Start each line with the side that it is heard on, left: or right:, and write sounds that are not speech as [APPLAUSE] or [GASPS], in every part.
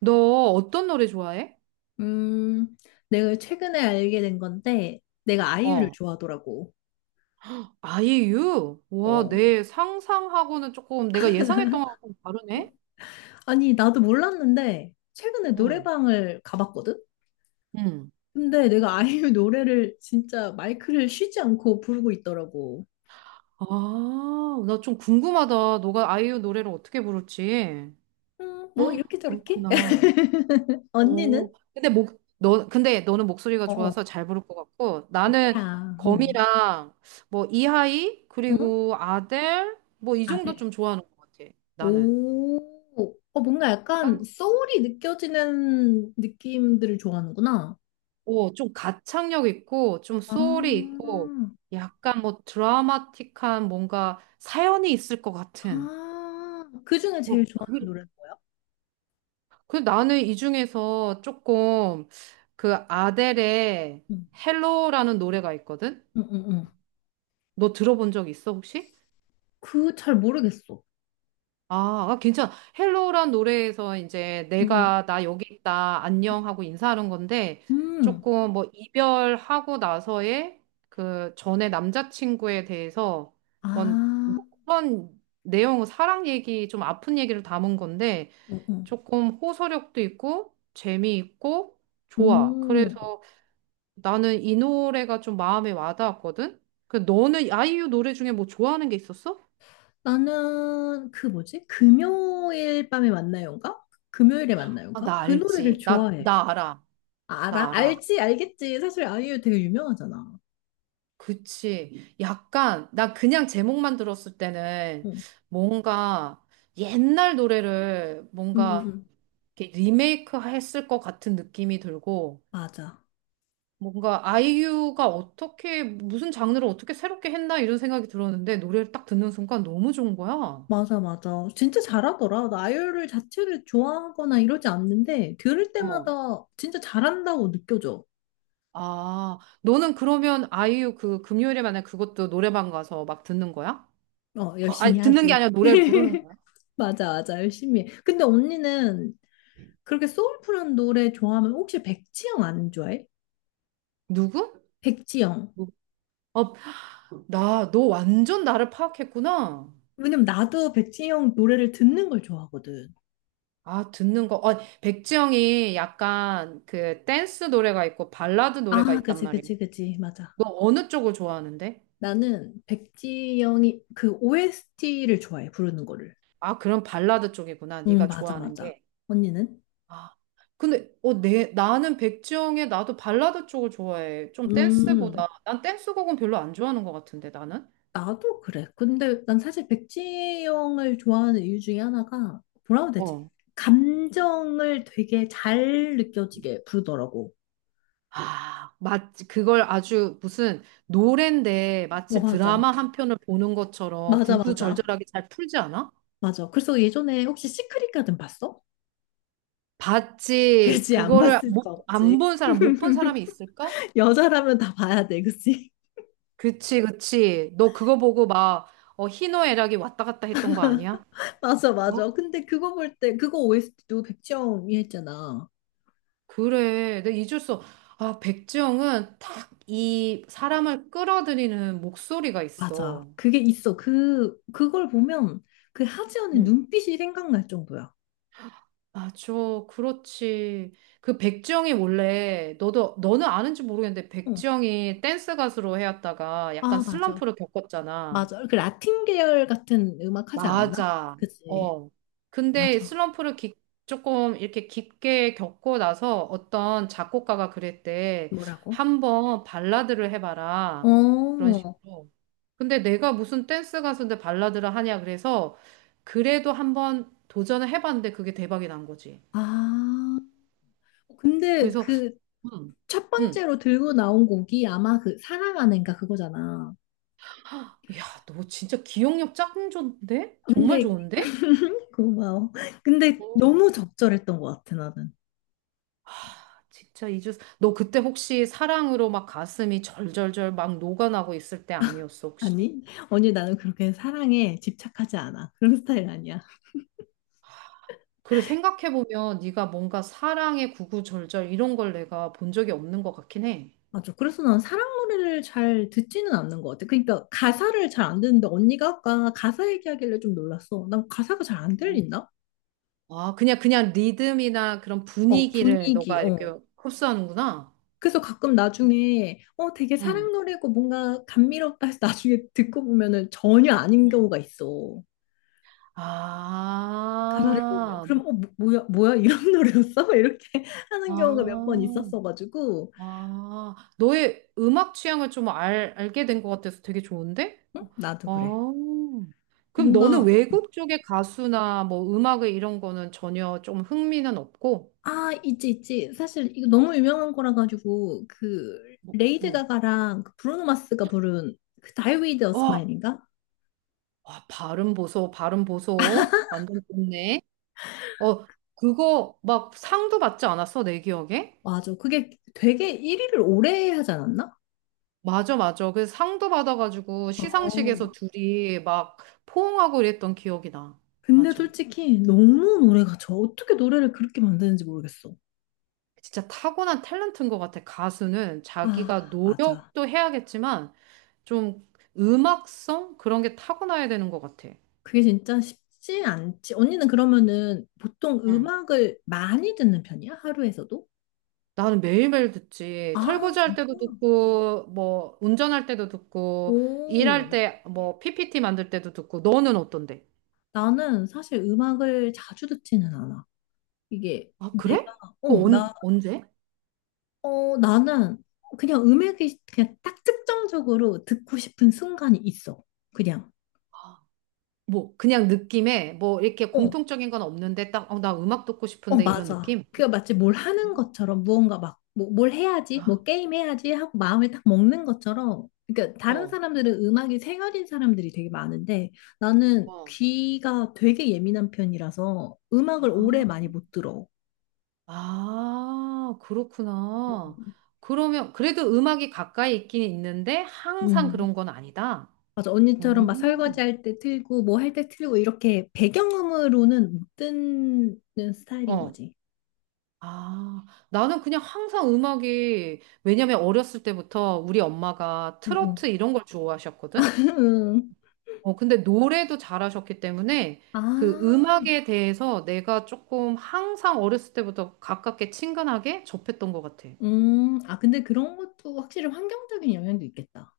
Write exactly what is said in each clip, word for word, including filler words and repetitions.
right: 너 어떤 노래 좋아해?
left: 음, 내가 최근에 알게 된 건데, 내가 아이유를
right: 어,
left: 좋아하더라고.
right: 아이유? 와,
left: 어.
right: 내 상상하고는 조금 내가 예상했던 거랑 좀 다르네?
left: 아니, 나도 몰랐는데, 최근에
right: 응.
left: 노래방을 가봤거든?
right: 응.
left: 근데 내가 아이유 [LAUGHS] 노래를 진짜 마이크를 쉬지 않고 부르고 있더라고.
right: 아, 나 좀 궁금하다. 너가 아이유 노래를 어떻게 부를지.
left: 음,
right: [GASPS]
left: 뭐,
right: 헉,
left: 이렇게 저렇게?
right: 그렇구나.
left: [LAUGHS]
right: 어,
left: 언니는?
right: 근데 목, 너, 근데 너는 목소리가
left: 어, 어,
right: 좋아서 잘 부를 것 같고, 나는
left: 뭐야, 어.
right: 거미랑 뭐 이하이,
left: 응?
right: 그리고 아델, 뭐 이 정도
left: 아들.
right: 좀 좋아하는 것 같아. 나는.
left: 오, 어, 뭔가 약간
right: 그러니까
left: 소울이 느껴지는 느낌들을 좋아하는구나.
right: 오, 좀 가창력 있고, 좀
left: 아,
right: 소울이 있고, 약간 뭐 드라마틱한 뭔가 사연이 있을 것 같은.
left: 아, 그 중에 제일
right: 뭐,
left: 좋아하는
right: 그,
left: 노래는 뭐야?
right: 그 나는 이 중에서 조금 그 아델의
left: 응,
right: 헬로라는 노래가 있거든?
left: 응, 응, 응,
right: 너 들어본 적 있어, 혹시?
left: 그 잘 모르겠어.
right: 아, 아, 괜찮아. 헬로란 노래에서 이제
left: 응,
right: 내가 나 여기 있다, 안녕 하고 인사하는 건데
left: 응, 음,
right: 조금 뭐 이별하고 나서의 그 전에 남자친구에 대해서 뭔- 뭐
left: 아,
right: 그런 내용, 사랑 얘기, 좀 아픈 얘기를 담은 건데
left: 응, 응.
right: 조금 호소력도 있고 재미있고 좋아.
left: 음,
right: 그래서 나는 이 노래가 좀 마음에 와닿았거든. 그 너는 아이유 노래 중에 뭐 좋아하는 게 있었어?
left: 나는 그 뭐지? 금요일 밤에 만나요인가? 금요일에
right: 아,
left: 만나요인가?
right: 나
left: 그 노래를
right: 알지. 나,
left: 좋아해.
right: 나 알아.
left: 아, 알아?
right: 나 알아.
left: 알지? 알겠지? 사실 아이유 되게 유명하잖아.
right: 그치. 약간, 나 그냥 제목만 들었을 때는
left: 응,
right: 뭔가 옛날 노래를
left: 응, 응,
right: 뭔가
left: 응.
right: 이렇게 리메이크 했을 것 같은 느낌이 들고
left: 맞아.
right: 뭔가 아이유가 어떻게, 무슨 장르를 어떻게 새롭게 했나 이런 생각이 들었는데 노래를 딱 듣는 순간 너무 좋은 거야.
left: 맞아, 맞아. 진짜 잘하더라. 나 아이유를 자체를 좋아하거나 이러지 않는데 들을
right: 어.
left: 때마다 진짜 잘한다고 느껴져.
right: 아, 너는 그러면 아이유 그 금요일에 만약 그것도 노래방 가서 막 듣는 거야?
left: 어, 열심히
right: 아니, 듣는 게
left: 하지.
right: 아니라 노래를 부르는 거야?
left: 맞아, 맞아, 열심히 해. 근데 언니는 그렇게 소울풀한 노래 좋아하면 혹시 백지영 안 좋아해?
right: 누구?
left: 백지영.
right: 누구? 어. 나, 너 완전 나를 파악했구나.
left: 왜냐면 나도 백지영 노래를 듣는 걸 좋아하거든.
right: 아, 듣는 거. 어, 백지영이 약간 그 댄스 노래가 있고 발라드 노래가
left: 아,
right: 있단
left: 그치,
right: 말이야.
left: 그치, 그치. 맞아.
right: 너 어느 쪽을 좋아하는데?
left: 나는 백지영이 그 오에스티를 좋아해, 부르는 거를.
right: 아, 그럼 발라드 쪽이구나.
left: 응,
right: 네가
left: 맞아,
right: 좋아하는
left: 맞아.
right: 게.
left: 언니는?
right: 아, 근데 어, 내, 나는 백지영의 나도 발라드 쪽을 좋아해. 좀
left: 음.
right: 댄스보다. 난 댄스곡은 별로 안 좋아하는 것 같은데, 나는.
left: 나도 그래. 근데 난 사실 백지영을 좋아하는 이유 중에 하나가 뭐라고 해야 되지?
right: 어.
left: 감정을 되게 잘 느껴지게 부르더라고.
right: 아, 마치 그걸 아주 무슨 노랜데
left: 어,
right: 마치
left: 맞아.
right: 드라마 한 편을 보는 것처럼
left: 맞아, 맞아.
right: 구구절절하게 잘 풀지 않아?
left: 맞아. 그래서 예전에 혹시 시크릿 가든 봤어? [LAUGHS]
right: 봤지.
left: 그치, 안
right: 그거를
left: 봤을 수
right: 못, 안
left: 없지.
right: 본 사람, 못 본 사람이
left: [LAUGHS]
right: 있을까?
left: 여자라면 다 봐야 돼, 그치?
right: 그치, 그치. 너 그거 보고 막, 어, 희노애락이 왔다 갔다 했던 거 아니야?
left: [LAUGHS] 맞아,
right: 어?
left: 맞아. 근데 그거 볼 때, 그거 오에스티도 백지영이 했잖아.
right: 그래. 내가 잊을 수, 없- 아, 백지영은 딱 이 사람을 끌어들이는 목소리가
left: 맞아.
right: 있어.
left: 그게 있어. 그, 그걸 보면 그 하지연의
right: 응.
left: 눈빛이 생각날 정도야.
right: 아, 저, 그렇지. 그 백지영이 원래, 너도, 너는 아는지 모르겠는데,
left: 어.
right: 백지영이 댄스 가수로 해왔다가 약간
left: 아, 맞아.
right: 슬럼프를 겪었잖아.
left: 맞아. 그 라틴 계열 같은 음악 하지 않았나?
right: 맞아.
left: 그치.
right: 어. 근데
left: 맞아.
right: 슬럼프를 깊- 조금 이렇게 깊게 겪고 나서 어떤 작곡가가 그랬대.
left: 뭐라고?
right: 한번 발라드를 해봐라. 그런
left: 어,
right: 식으로. 근데 내가 무슨 댄스 가수인데 발라드를 하냐 그래서 그래도 한번 도전을 해봤는데 그게 대박이 난 거지.
left: 아. 어, 근데
right: 그래서
left: 그
right: 음,
left: 첫
right: 음.
left: 번째로 들고 나온 곡이 아마 그 사랑하는가 그거잖아.
right: 야, 너 진짜 기억력 짱 좋은데? 정말
left: 근데,
right: 좋은데?
left: [LAUGHS] 고마워. 근데 너무 적절했던 것 같아, 나는.
right: 진짜 이주 너 그때 혹시 사랑으로 막 가슴이 절절절 막 녹아나고 있을 때 아니었어 혹시?
left: 아니, 언니 나는 그렇게 사랑에 집착하지 않아. 그런 스타일 아니야.
right: 그래 생각해 보면 네가 뭔가 사랑의 구구절절 이런 걸 내가 본 적이 없는 것 같긴 해.
left: 맞아. 그래서 난 사랑 노래를 잘 듣지는 않는 것 같아. 그러니까 가사를 잘 안 듣는데 언니가 아까 가사 얘기하길래 좀 놀랐어. 난 가사가 잘 안
right: 어.
left: 들린다?
right: 아 그냥 그냥 리듬이나 그런
left: 어,
right: 분위기를
left: 분위기,
right: 너가 이렇게
left: 어.
right: 흡수하는구나.
left: 그래서 가끔 나중에 어, 되게
right: 응.
left: 사랑 노래고 뭔가 감미롭다 해서 나중에 듣고 보면은 전혀 아닌
right: 응.
left: 경우가 있어. 가사를 보면.
right: 아, 뭐,
left: 그럼 어, 뭐, 뭐야, 뭐야, 이런 [LAUGHS] 노래였어? 이렇게 하는 경우가 몇 번
right: 아.
left: 있었어가지고.
right: 아, 너의 음악 취향을 좀 알, 알게 된 것 같아서 되게 좋은데?
left: 응? 나도
right: 아,
left: 그래.
right: 그럼 너는
left: 뭔가
right: 외국 쪽의 가수나 뭐 음악의 이런 거는 전혀 좀 흥미는 없고?
left: 아, 있지, 있지. 사실 이거 너무 유명한 거라 가지고 그
right: 뭐,
left: 레이드
right: 응.
left: 가가랑 그 브루노 마스가 부른 그 Die With a
right: 어,
left: Smile인가?
right: 와, 발음 보소, 발음 보소. 완전 좋네. 어, 그거 막 상도 받지 않았어, 내 기억에?
left: 맞아. 그게 되게 일 위를 오래 하지 않았나?
right: 맞아, 맞아. 그래서 상도 받아가지고
left: 어.
right: 시상식에서 둘이 막 포옹하고 이랬던 기억이 나.
left: 근데
right: 맞아.
left: 솔직히 너무 노래가 저 어떻게 노래를 그렇게 만드는지 모르겠어.
right: 진짜 타고난 탤런트인 것 같아. 가수는 자기가
left: 아, 맞아.
right: 노력도 해야겠지만 좀 음악성 그런 게 타고나야 되는 것 같아.
left: 그게 진짜 쉽지 않지. 언니는 그러면은 보통
right: 응.
left: 음악을 많이 듣는 편이야? 하루에서도?
right: 나는 매일매일 듣지.
left: 아,
right: 설거지할
left: 진짜?
right: 때도 듣고, 뭐 운전할 때도 듣고, 일할
left: 오.
right: 때 뭐 피피티 만들 때도 듣고. 너는 어떤데?
left: 나는 사실 음악을 자주 듣지는 않아. 이게
right: 아,
left: 내가
right: 그래?
left: 어,
right: 그거 언,
left: 나,
right: 언제?
left: 어, 나는 그냥 음악이 그냥 딱 특정적으로 듣고 싶은 순간이 있어. 그냥.
right: 아, 뭐 그냥 느낌에 뭐 이렇게
left: 어,
right: 공통적인 건 없는데 딱, 어, 나 음악 듣고
left: 어,
right: 싶은데 이런
left: 맞아.
right: 느낌?
left: 그게 마치 뭘 하는 것처럼 무언가 막 뭐, 뭘 해야지, 뭐
right: 아,
left: 게임 해야지 하고 마음에 딱 먹는 것처럼. 그러니까 다른
right: 어,
left: 사람들은 음악이 생활인 사람들이 되게 많은데 나는
right: 어.
left: 귀가 되게 예민한 편이라서 음악을 오래
right: 아.
left: 많이 못 들어.
right: 아, 그렇구나. 그러면 그래도 음악이 가까이 있긴 있는데 항상
left: 음.
right: 그런 건 아니다.
left: 맞아. 언니처럼
right: 음.
left: 막 설거지할 때 틀고 뭐 할 때 틀고 이렇게 배경음으로는 못 듣는 스타일인
right: 어.
left: 거지.
right: 아, 나는 그냥 항상 음악이 왜냐면 어렸을 때부터 우리 엄마가
left: 응,
right: 트로트
left: 응.
right: 이런 걸 좋아하셨거든.
left: [LAUGHS]
right: 어, 근데 노래도 잘하셨기 때문에 그
left: 아,
right: 음악에 대해서 내가 조금 항상 어렸을 때부터 가깝게 친근하게 접했던 것 같아.
left: 음, 아, 근데 그런 것도 확실히 환경적인 영향도 있겠다.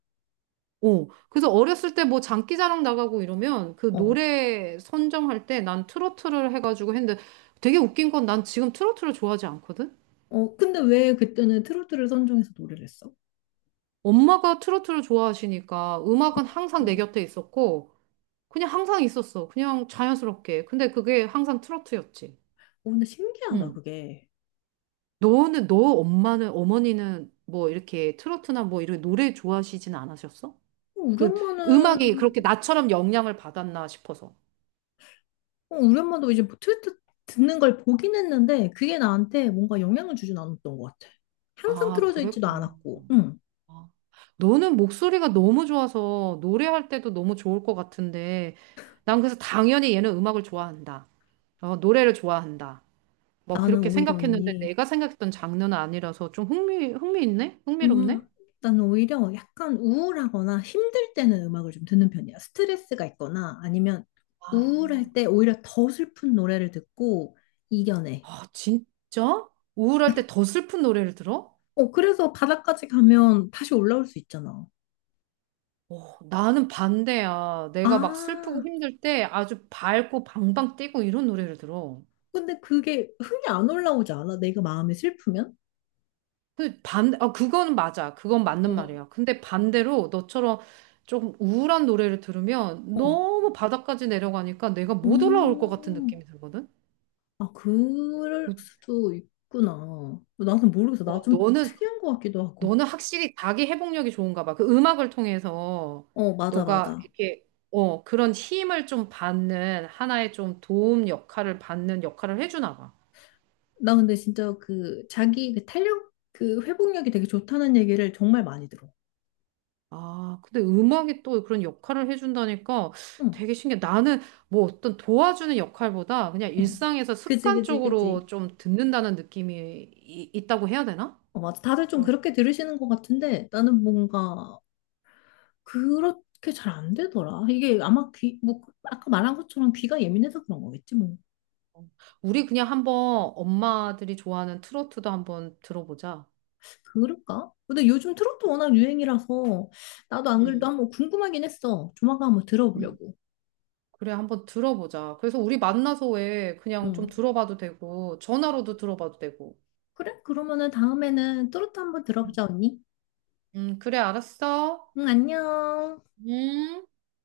right: 어, 그래서 어렸을 때 뭐 장기자랑 나가고 이러면 그
left: 어,
right: 노래 선정할 때 난 트로트를 해가지고 했는데 되게 웃긴 건 난 지금 트로트를 좋아하지 않거든?
left: 어, 근데 왜 그때는 트로트를 선정해서 노래를 했어?
right: 엄마가 트로트를 좋아하시니까 음악은 항상 내
left: 어,
right: 곁에 있었고 그냥 항상 있었어. 그냥 자연스럽게. 근데 그게 항상 트로트였지.
left: 어, 근데 신기하다,
right: 응.
left: 그게.
right: 너는, 너 엄마는, 어머니는 뭐 이렇게 트로트나 뭐 이런 노래 좋아하시진 않으셨어?
left: 어, 우리
right: 그 음악이
left: 엄마는,
right: 그렇게 나처럼 영향을 받았나 싶어서.
left: 어, 우리 엄마도 이제 뭐 트로트 듣는 걸 보긴 했는데, 그게 나한테 뭔가 영향을 주진 않았던 것 같아. 항상
right: 아,
left: 틀어져 있지도
right: 그랬구나.
left: 않았고, 응.
right: 아, 너는 목소리가 너무 좋아서 노래할 때도 너무 좋을 것 같은데, 난 그래서 당연히 얘는 음악을 좋아한다. 어, 노래를 좋아한다. 뭐
left: 나는
right: 그렇게
left: 오히려
right: 생각했는데
left: 언니,
right: 내가 생각했던 장르는 아니라서 좀 흥미, 흥미있네? 흥미롭네?
left: 음, 나는 오히려 약간 우울하거나 힘들 때는 음악을 좀 듣는 편이야. 스트레스가 있거나 아니면 우울할
right: 아,
left: 때 오히려 더 슬픈 노래를 듣고 이겨내.
right: 아, 진짜? 우울할 때 더 슬픈 노래를 들어?
left: 어, 그래서 바닥까지 가면 다시 올라올 수 있잖아.
right: 어, 나는 반대야.
left: 아,
right: 내가 막 슬프고 힘들 때 아주 밝고 방방 뛰고 이런 노래를 들어.
left: 근데 그게 흥이 안 올라오지 않아? 내가 마음이 슬프면?
right: 그 반, 아, 그거는 맞아. 그건 맞는
left: 어,
right: 말이야. 근데 반대로 너처럼 조금 우울한 노래를 들으면
left: 어.
right: 너무 바닥까지 내려가니까 내가 못 올라올 것 같은
left: 음,
right: 느낌이 들거든?
left: 아, 그럴
right: 그,
left: 수도 있구나. 나는 모르겠어. 나 좀
right: 너는,
left: 특이한 것 같기도 하고.
right: 너는 확실히 자기 회복력이 좋은가 봐. 그 음악을 통해서
left: 어, 맞아,
right: 너가
left: 맞아.
right: 이렇게, 어, 그런 힘을 좀 받는, 하나의 좀 도움 역할을 받는 역할을 해주나 봐.
left: 나 근데 진짜 그 자기 그 탄력 그 회복력이 되게 좋다는 얘기를 정말 많이 들어.
right: 아, 근데 음악이 또 그런 역할을 해준다니까
left: 응,
right: 되게 신기해. 나는 뭐 어떤 도와주는 역할보다 그냥
left: 응.
right: 일상에서
left: 그지, 그지,
right: 습관적으로
left: 그지.
right: 좀 듣는다는 느낌이 이- 있다고 해야 되나?
left: 어, 맞아. 다들 좀
right: 그럼
left: 그렇게 들으시는 것 같은데 나는 뭔가 그렇게 잘 안 되더라. 이게 아마 귀, 뭐 그, 아까 말한 것처럼 귀가 예민해서 그런 거겠지 뭐.
right: 우리 그냥 한번 엄마들이 좋아하는 트로트도 한번 들어보자.
left: 그럴까? 근데 요즘 트로트 워낙 유행이라서 나도 안 그래도
right: 응,
left: 한번 궁금하긴 했어. 조만간 한번
right: 응.
left: 들어보려고.
right: 그래, 한번 들어보자. 그래서 우리 만나서 왜 그냥 좀
left: 응.
right: 들어봐도 되고, 전화로도 들어봐도 되고.
left: 그래? 그러면은 다음에는 트로트 한번 들어보자, 언니.
right: 음, 그래, 알았어.
left: 응, 안녕.
right: 음.